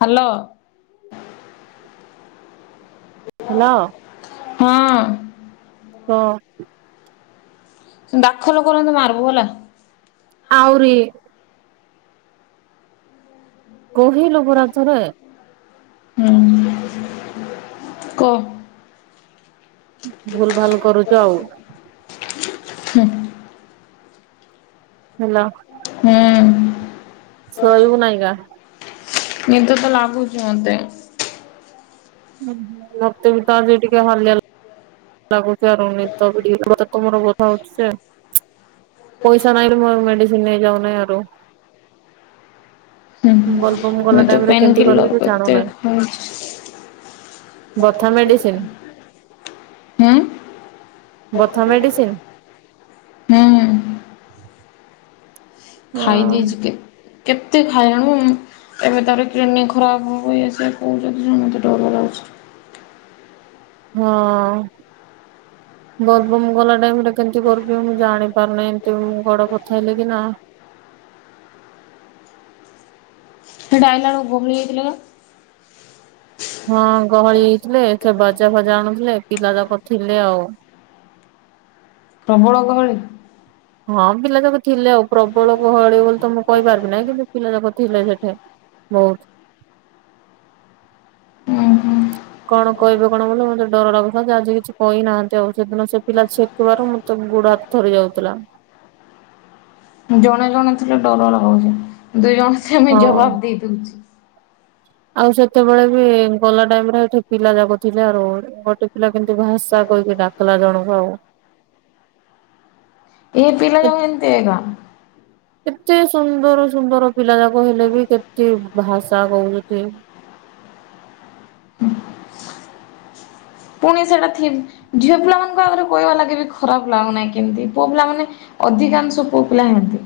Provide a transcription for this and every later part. Hello. Hello. ହଁ। ହଁ। ଦାଖଲ କରନ୍ତୁ ମାରିବୁ ହେଲା। ଆଉରିି। କହିଲ ପରା ଥରେ। ହୁଁ। କ। ଭୁଲ ଭାଲ କରୁଚ ଆଉ। ହୁଁ ହ୍ୟାଲୋ। ହୁଁ ଶୋଇବୁ ନାଇଁ କା। ନିଦ ତ ଲାଗୁଛି ମତେ। ହୁଁ ମତେ ବି ତ ଆଜି ଟିକେ ହାଲିଆ ଲାଗୁଛି ଆରୁ ନି ତ ତମର [inaudible] ହଉଛି। ପଇସା ନାଇଁଲୋ ମୋର ମେଡିସିନ ନେଇଯାଉନାହିଁ ଆରୁ [inaudible] ବଲବ ମୁଁ ତ ପେନ କିଲର କେତେ ଖାଉ ବଥା ମେଡିସିନ। ହୁଁ। ବଥା ମେଡିସିନ। ହୁଁ। ଖାଇ ଦେଇଛି କେ କେତେ ଖାଇଲାଣୁ। ଏବେ ତାର କିଡନୀ ଖରାପ ହବ ଆସ କହୁଛନ୍ତି ସେତେ ଡର ଲାଗୁଛି। ହଁ। ହୁଁ ବଦବମ ଗଲା ଟାଇମରେ କେମିତି କରିବି ମୁଁ ଜାଣି ପାରୁନହିଁ ଏମିତି ଗଡ କଥା ହେଲେ କି ନା? ସେ ଡାଇଲ ଭୁଲି ଯାଇଥିଲେ ନା? ହଁ ଗହଳି ହେଇଥିଲେ ସେ ବାଜା ଫାଜା ଆଣୁଥିଲେ ପିଲାତକ ଥିଲେ ଆଉ ପ୍ରବଳ ଗହଳି। ହଁ ପିଲା ଯାକ ଥିଲେ ଆଉ ପ୍ରବଳ ଗହଳି ବୋଲି ତ ମୁଁ କହିପାରିବି ନାହିଁ କିନ୍ତୁ ପିଲା ଯାକ ଥିଲେ ସେଠି। ହଉ। ହୁଁ ହୁଁ କଣ କହିବେ କଣ ବୋଲି ମତେ ଡର ଲାଗିଥାନ୍ତେ ଆଜି କିଛି କହିନାହାନ୍ତି ଆଉ ସେଦିନ ସେ ପିଲା ଛି ଦେବାରୁ ମୁଁ ତେ ଗୁଡହାତ ଥରି ଯାଉଥିଲା। ଜଣେ ଜଣେ ଥିଲେ ଡର ଲାଗୁଛି ଦୁଇ ଜଣ ସେ ଆମେ ହଁ। ଜବାବ ଦେଇଦଉଛି। ଆଉ ସେତେବେଳେ ବି ଗଲା ଟାଇମରେ ଏଠି ପିଲା ଯାଗ ଥିଲେ ଆ ଗୋଟେ ପିଲା କିନ୍ତୁ ଭାସା କହିକି ଡାକିଲା ଜଣଙ୍କୁ ଆଉ ଏ ପିଲା ଯୋଉ ଏନତି ହେଲା। କେତେ ସୁନ୍ଦର ସୁନ୍ଦର ପିଲା ଯାକ ହେଲେ ବି କେତେ ଭାଷା କହୁଛନ୍ତି? ପୁଣି ସେଇଟା ଥିବ ଝିଅ ପିଲାମାନଙ୍କ ଆଗରେ କହିବା ଲାଗେ ବି ଖରାପ ଲାଗୁନାହିଁ କେମିତି ପୁଅ ପିଲାମାନେ ଅଧିକାଂଶ ପୁଅ ପିଲା ହିନ୍ତି।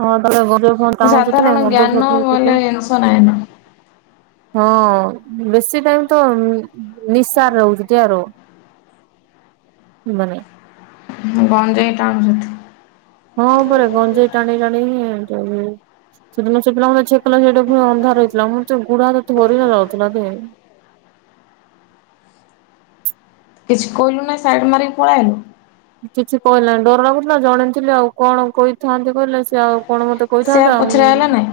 ହଁ [inaudible] ସାଧାରଣ ଜ୍ଞାନ ବୋଇଲେ ଜିନିଷ ନାହିଁ ନା ହଁ ବେଶୀ ଟାଇମ ତ ନିସା ରହୁଛି ଆରୁ ହୁଁ ମାନେ ଗଞ୍ଜେଇ ଟାଣୁଛନ୍ତି? ହଁ ଉପରେ ଗଞ୍ଜେଇ ଟାଣି ଟାଣି ହି ଏମିତି ହଉଛନ୍ତି। ସେଦିନ ସେଇ ପିଲା ମୋ ଛେକଲା ସେଇଟା ପ ଅନ୍ଧାର ରହିଥିଲା ମତେ ଗୁଡା ତ ଥରି ଯାଉଥିଲା ଦେହ। କିଛି କହିଲୁ ନାହିଁ ସାଇଡ଼୍ ମାରିକି ପଳାଇଆଇଲୁ। କିଛି କହିଲାନି ଡର ଲାଗୁଥିଲା ଜଣେ ଥିଲି, ଆଉ କଣ କହିଥାନ୍ତି କହିଲେ ସେ ଆଉ କଣ ମତେ ସେୟାର କହିଥାନ୍ତା, ପଛରେ ଆଇଲା ନାଇଁ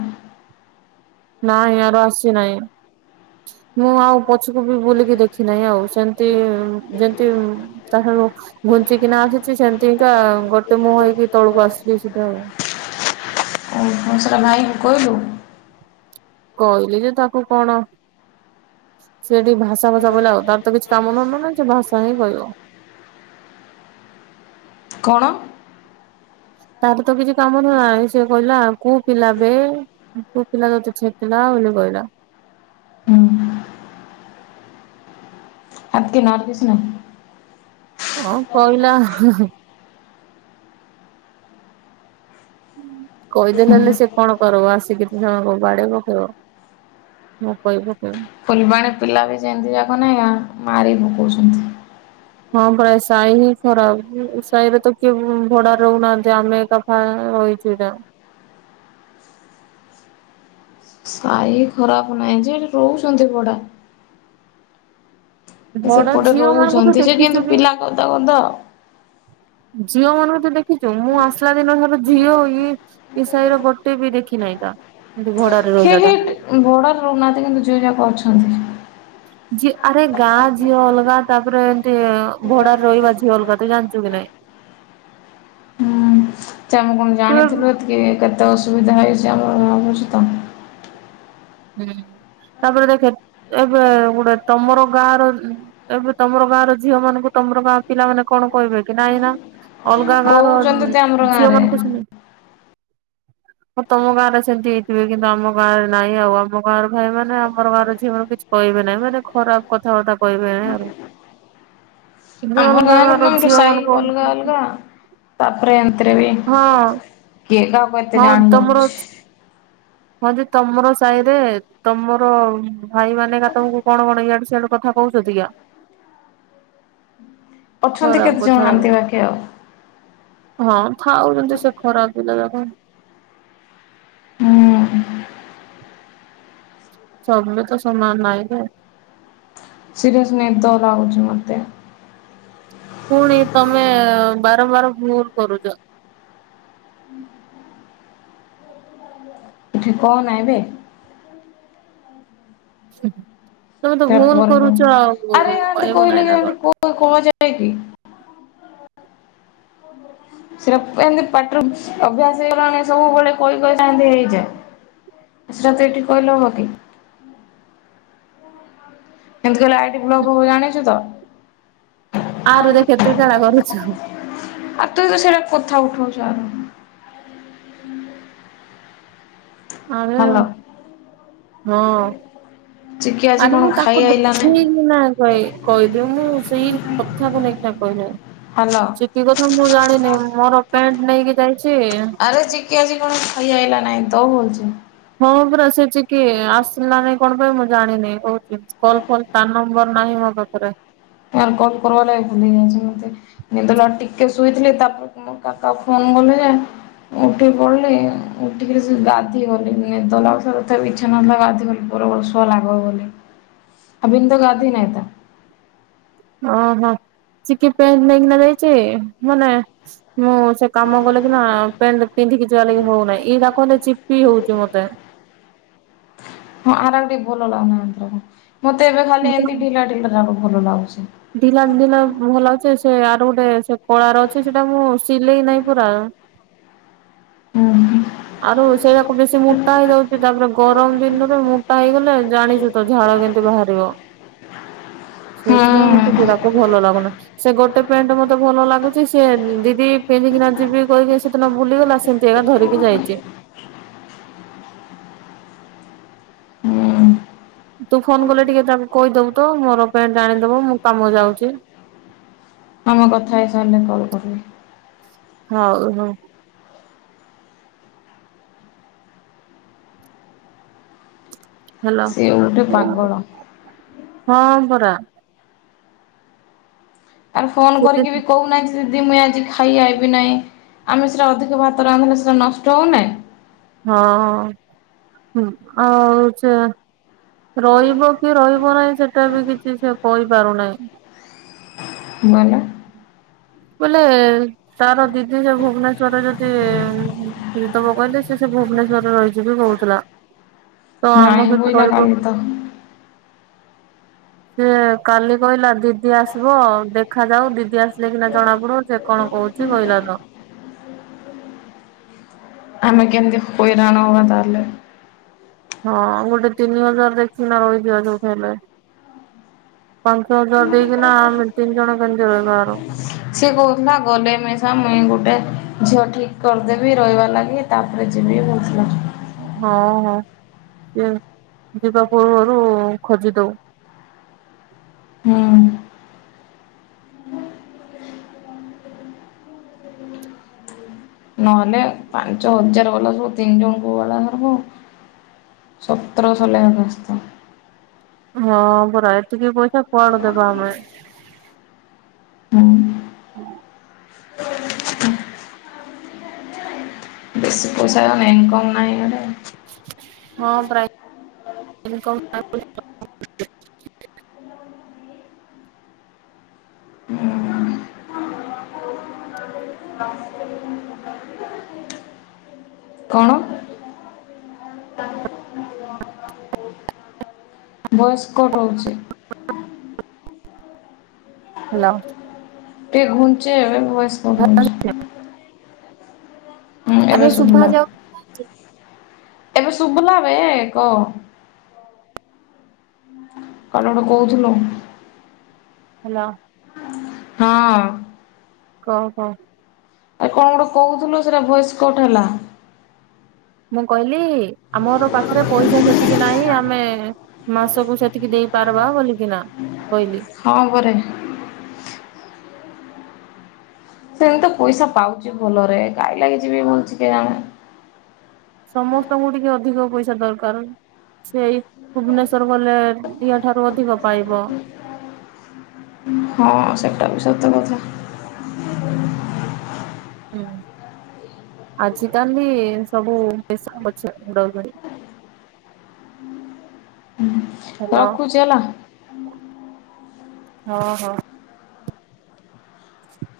ନାଇଁ ଆର ଆସି ନାଇଁ। ମୁଁ ଆଉ ପଛକୁ ବି ବୁଲିକି ଦେଖି ନାହିଁ ଆଉ ସେମିତି ଯେମତି ତା ଠାରୁ ଘୁଞ୍ଚିକିନା ଆସିୁଛି ସେମିତିକା ଗୋଟେ ମୁହଁ ହେଇକି ତଳକୁ ଆସିଲି ସେଟା ଆଉ। ମଁ ସେଇଟା ଭାଇଙ୍କୁ କହିଲୁ? କହିଲି ଯେ ତାକୁ କଣ? ସେଠି ଭାଷା ଭାଷା ଵଲା ଆଉ ତାର କିଛି କାମ ଧନ୍ଦା ନାହିଁ, ସେ ଭାଷା ହିଁ କହିବ। କଣ? ତାର ତ କିଛି କାମ ଧନ୍ଦା ନାହିଁ, ସେ କହିଲା କୋଉ ପିଲାବେ? ପୁଅ ପିଲା ଗୋଟେ ଛେକିଲା ବୋଲି ବଇଲା। ହୁଁ ଆଣ୍ଟିନା ଡିଷ୍ଟ ଟିଭି ନାହିଁ। ହଁ କହିଲା। ହାଁ ହାଁ କହିଦେ ନହେଲେ ସେ କଣ କରବ ଆସିକି ଦି ଜଣଙ୍କୁ ବାଡେଇ ପକେଇବ। ମୁଁ କହି ପକେଇବି। ଫୁଲବାଣୀ ପିଲା ବି ଯେମିତି ଯାକ ନା ମାରି ପକଉଛନ୍ତି। ହଁ ପରା ସାହି ହିଁ ଖରାପ। ଏ ସାହିରେ ତ କିଏ ଭଡା ରହୁନାହାନ୍ତି ଆମେ ଏକା ହଁ ରହିଛୁ ଯା। ସାହି ଖରାପ ନାହିଁ ଯେ। ହେଲେ ରହୁଛନ୍ତି ଭଢା ଭଡା ସେପଟେ ଝିଅ ମାନଙ୍କୁ ତୁ ରହୁଛନ୍ତି ଯେ ଦେଖିଛୁ କିନ୍ତୁ କି? ପିଲା ଗଦା ଗଦା ଆଉ। ଝିଅ ମାନଙ୍କୁ ତୁ ଦେଖିଛୁ ମୁଁ ଆସିଲା ଦିନ ଠାରୁ ଝିଅ ଇଏ ଏ ସାହିର ଗୋଟେ ବି ଦେଖି ନାହିଁ ତ ଏଇଠି ଭଡାରେ ରହିଲା କେହି ଟା ଭଡାରେ ରହୁନାହାନ୍ତି କିନ୍ତୁ ଝିଅ ଯାକ ଅଛନ୍ତି। ଝି ଆରେ ଗାଁ ଝିଅ ଅଲଗା ତାପରେ ଏମିତି ଭଡାରେ ରହିବା ଝିଅ ଅଲଗା ତୁ ଜାଣିଛୁ କି ନାଇଁ। ହୁଁ ତ ଆମେ କଣ ଜାଣିଥିଲୁ କି ଏତିକି କେତେ ଅସୁବିଧା ହେଇଛି ଆମର ଭାବୁଛୁ ତ। ହୁଁ ତାପରେ ଦେଖେ ଏବେ ଗୋଟେ ତମର ଗାଁ ର ତା ପରେ ତମର ଗାଁର ଝିଅ ମାନଙ୍କୁ ତମର ଗାଁ ପିଲାମାନେ କଣ କହିବେକି ନାଇଁ ନା। ଅଲଗା ଗାଁ ର କହୁଛନ୍ତି ତ ଆମର ଝିଅ ଗାଁରେ ମାନଙ୍କୁ ସିନ ହଁ ତମ ଗାଁରେ ସେମିତି ହେଇଥିବେ କିନ୍ତୁ ଆମ ଗାଁରେ ନାହିଁ ଆଉ ଆମ ଗାଁର ଭାଇ ମାନେ ଆମର ଗାଁର ଝିଅ ମାନେ କିଛି କହିବେ ନାହିଁ। ଏମାନେ ଖରାପ କଥାବାର୍ତ୍ତା କହିବେ ଏଇଆ ଆଉ। ଆମର ଅଲଗା ଗାଁ ର ଗାଁର କିନ୍ତୁ ଝିଅ ସାଇ ମାନଙ୍କୁ ଅଲଗା ଅଲଗା। ତାପରେ ଏମତିରେ ବି ହଁ କିଏ କାହାକୁ ଏତେ ହଁ ଜାଣି ତମର ହୋଉଛି। ହଁ ଯେ ତମର ସାହି ରେ ତମର ଭାଇ ମାନେ କା ତମକୁ କଣ କଣ ଇଆଡେ ସିଆଡେ କଥା କହୁଛନ୍ତି କା ଅଛନ୍ତି ଖରାପ କେତେ କଥା ଜଣ ଏମିତି ବାକି ଆଉ। ହଁ ଥାଉଛନ୍ତି ସେ ଖରାପ ପିଲା ଯାକ। ହୁଁ। ସମେତ ସମାନ ନହିଁ ତ। ସିରିଏସ ନିଦ ଲାଗୁଛି ମତେ। ପୁଣି ତମେ ବାରମ୍ବାର ଭୁଲ କରୁଚ। ଏଠି କଣ ନାଇଁ ବେ। ତମେ ତ ସେଟା ଭୁଲ ପରେ କର କରୁଛ ଆଉ କହିବୁ ନାହିଁ ନା କଣ? କ ଯାଏ କି? ସେଟା ଏମିତି ପାଟିରୁ ଅଭ୍ୟାସ ହେଇଗଲାଣି ସବୁବେଳେ କହି କହିକା ଏମତି ହେଇଯାଏ। ସେଟା ତ ଏଠି କହିଲେ ହବ କି। ଏମିତି କହିଲେ ଆଇଡି ବ୍ଲକ ହବ ଜାଣିଛୁ ତ। ଆରୁ ଦେ କେତେ ଥର କରୁଛୁ। ଆଉ ତୁ ତ ସେଇଟା କଥା ଉଠଉଛ ଆଗ। ଆରେ ହାଲୋ। ହଁ ଚିକେ ଆରେ ମୁଁ ତାକୁ ଦେଖେଇି ନା କହିଦେଉ ମୁଁ ସେଇ କଥାକୁ ନେଇକି କହିଲି। ହ୍ୟାଲୋ ଚିକି କତିରୁ ମୁଁ ଜାଣିନି ମୋର ପେଣ୍ଟ ନେଇକି ଯାଇଛି। ଆରେ ଚିକି ଆଜି କଣ ଖାଇ ଆଇଲା ନାହିଁ ତ ହଉଚି। ହଁ ପୁରା ସେ ଚିକି ଆସିଲା ନାଇଁ କଣ ପାଇଁ ମୁଁ ଜାଣିନି କହୁଥିଲ କଲ୍ ଫଲ୍ ତା ନମ୍ବର ନାହିଁ ମୋ ପାଖରେ। ଆଉ କଲ୍ କରିବା ଲାଗି ଭୁଲିଯାଇଚି ମତେ। ନିଦ ଲାଗିଲା ଟିକେ ଶୋଇଥିଲି ତାପରେ କଣ କାକାକୁ ଫୋନ୍ କଲେ ଯେ ଉଠିକି ପଡିଲି। ଉଠିକିରି ସେ ଗାଧୋଇ ଗଲି। ନିଦ ଲାଗୁଥିଲା ତଥାପି ଇଚ୍ଛା ନଥିଲା ଗାଧୋଇ ଗଲି। [unintelligible] ଲାଗବ ବୋଲି। ଅଭିନ ତ ଗାଧେଇ ନାଇଁ ତା। ଓହୋ। [unintelligible] ନେଇକିନା ଯାଇଚି ମାନେ ମୁଁ ସେ କାମ କଲେ କି ନା ପେଣ୍ଟ ପିନ୍ଧିକି ଯିବା ଲାଗି ହଉନାଇ। ଇନା କହିଲେ ଚିପି ହଉଚୁ ମତେ। ହଁ। ଆର [unintelligible] ଟିକେ ଭଲ ଲାଗୁନାହିଁ। ମତେ ଏବେ ଖାଲି ଏମତି ଢିଲା ଢିଲା ରାକ ଭଲ ଲାଗୁଚି। ଢିଲା ଢିଲା ଭଲ ଲାଗୁଚେ ସେ ଆର ଗୋଟେ ସେ କଳାର ଅଛି ସେଟା ମୁଁ ସିଲେଇ ନାହିଁ ପୁରା। [unintelligible] ଆରୁ ସେଇରାକ ବେଶୀ ମୋଟା ହେଇଯାଉଚି। ତାପରେ ଗରମ ଦିନରେ ମୋଟା ହେଇଗଲେ ଜାଣିଚୁ ତ ଝାଳ କେମତି ବାହାରିବ। ହଁ ସେଇଥିପାଇଁ ମତେ ହେରାକ ଭଲ ଲାଗୁନି। ସେ ଗୋଟେ ପ୍ୟାଣ୍ଟ ମତେ ଭଲ ଲାଗୁଚି, ସେ ଦିଦି ପିନ୍ଧିକିନା ଯିବି କହିିକି ସେଦିନ ବୁଲିଗଲା ସେ ତି ରା ଧରିକି ଯାଇଚି। ହୁଁ। ତୁ ଫୋନ୍ କଲେ ଟିକେ ତାକୁ କହିଦବୁ ତ ମୋର ପେଣ୍ଟ ଆଣିଦବ ମୁଁ କାମ ଯାଉଚି। ହଁ ମୁଁ କଥା ହେଇସାରିଲେ କଲ୍ କରିବି। ହଉ ହଉ। ହ୍ୟାଲୋ ସିଏ ଗୋଟେ ପାଗଳ। ହଁ ପରା। ଆରେ ଫୋନ କରିକି ବି ସେଦିନ କହୁନାହିଁ ଯେ ଯଦି ମୁଇଁ ଆଜି ଖାଇ ଆଇବି ନାଇଁ, ଆମେ ସେରା ଅଧିକ ଭାତ ରାନ୍ଧିଲେ ସେରା ନଷ୍ଟ ହଉନାଇଁ। ହଁ। ଆଉ ଚେ ରହିବ କି ରହିବ ନାଇଁ ସେଟା ବି କିଛି ସେ କହିପାରୁନାଇଁ। [unintelligible] ବୋଲେ ତାର ଦିଦି ସେ ଭୁବନେଶ୍ଵରେ ଯଦି [unintelligible] କହିଲେ ସେ ସେ ଭୁବନେଶ୍ଵରରେ ରହିଯିବି କହୁଥିଲା। ତ ଆମ ନାଇଁ ସହିତ ବୁଇଲା ରହିବ କାଲି ତ। ସେ କାଲି କହିଲା ଦିଦି ଆସିବ ଦେଖାଯାଉ ଦିଦି ଆସିଲେ କିନା ଜଣା ପଡିବ ସେ କଣ କହୁ ସେ କହିଲା ତ। ଆମେ କେମିତି ହଇରାଣ ହବା ତାହେଲେ। ହଁ ଗୋଟେ ତିନି ହଜାର ଦେଖିକିନା ରହିଯିବା ଯୋଉଠି ହେଲେ। ପାଞ୍ଚ ହଜାର ଦେଇକିନା ଆମେ ତିନି ଜଣ କେମିତି ରହିବାର। ସିଏ କହୁଥିଲା ଗଲେ ମିଷା ମୁଇଁ ଗୋଟେ ଝିଅ ଠିକ୍ କରିଦେବି ରହିବାର ଲାଗି। ତାପରେ ଯିବି କହୁଥିଲା। ହଁ ହଁ। ଯିବା ପୂର୍ବରୁ ଖୋଜି ଦଉ। ହୁଁ। ନହେଲେ ପାଞ୍ଚ ହଜାର ଗଲା ସବୁ ତିନି ଜଣଙ୍କୁ [unintelligible] [unintelligible] ହଁ ପରା ଏତିକି ପଇସା କୁଆଡେ ଦେବା ଆମେ। [unintelligible] ହଁ ବେଶୀ ପଇସା [unintelligible] ଇନକମ୍ ନାହିଁ ବୋଧେ। ହଁ ପ୍ରାଇ ଇନକମ୍ [inaudible] ହୁଁ କଣ? ବଏସ୍ କଟ୍ ହଉଛି। ହ୍ୟାଲୋ। ଟକେ ଘୁଞ୍ଚେଇ ଆଣ ବଏସ୍ କଟ୍ ହଉଛି। ହଁ ଆରେ ଏବେ ଶୁଭା ଶୁଭିଲା। ଯାଉ ଏବେ ଶୁବିଲା ରେ କଅ। କଣ ଗୋଟେ କହୁଥିଲ? ହେଲୋ। ହଁ। କହ କହ। ଆ, କଣ ଗୋଟେ କହୁଥିଲୁ ସେଟା ଭଏସ୍ କଟ୍ ହେଲା। ମୁଁ କହିଲି ଆମର ପାଖରେ ପଇସା ସେତିକି ନାହିଁ ଆମେ ମାସକୁ ସେତିକି ଦେଇପାରବା ବୋଲିକି ନା କହିଲି। ହଁ ବରେ ସେ ତ ପଇସା ପାଉଚି ଭଲରେ କାଇ ଲାଗି ଯିବି ବୋଲଛିି କେଜାଣେ। ସମସ୍ତଙ୍କୁ ଟିକେ ଅଧିକ ପଇସା ଦରକାର। ସେଇ ଭୁବନେଶ୍ଵର ଗଲେ ୟା ଠାରୁ ଅଧିକ ପାଇବ। ହଁ ସେଟା ବି ସତ କଥା। ଅହଁ ଆଜି ତାହେଲେ ସବୁ [unintelligible] ହୁଁ। ହେଲୋ, ହଁ, ହଁ। ଆଛ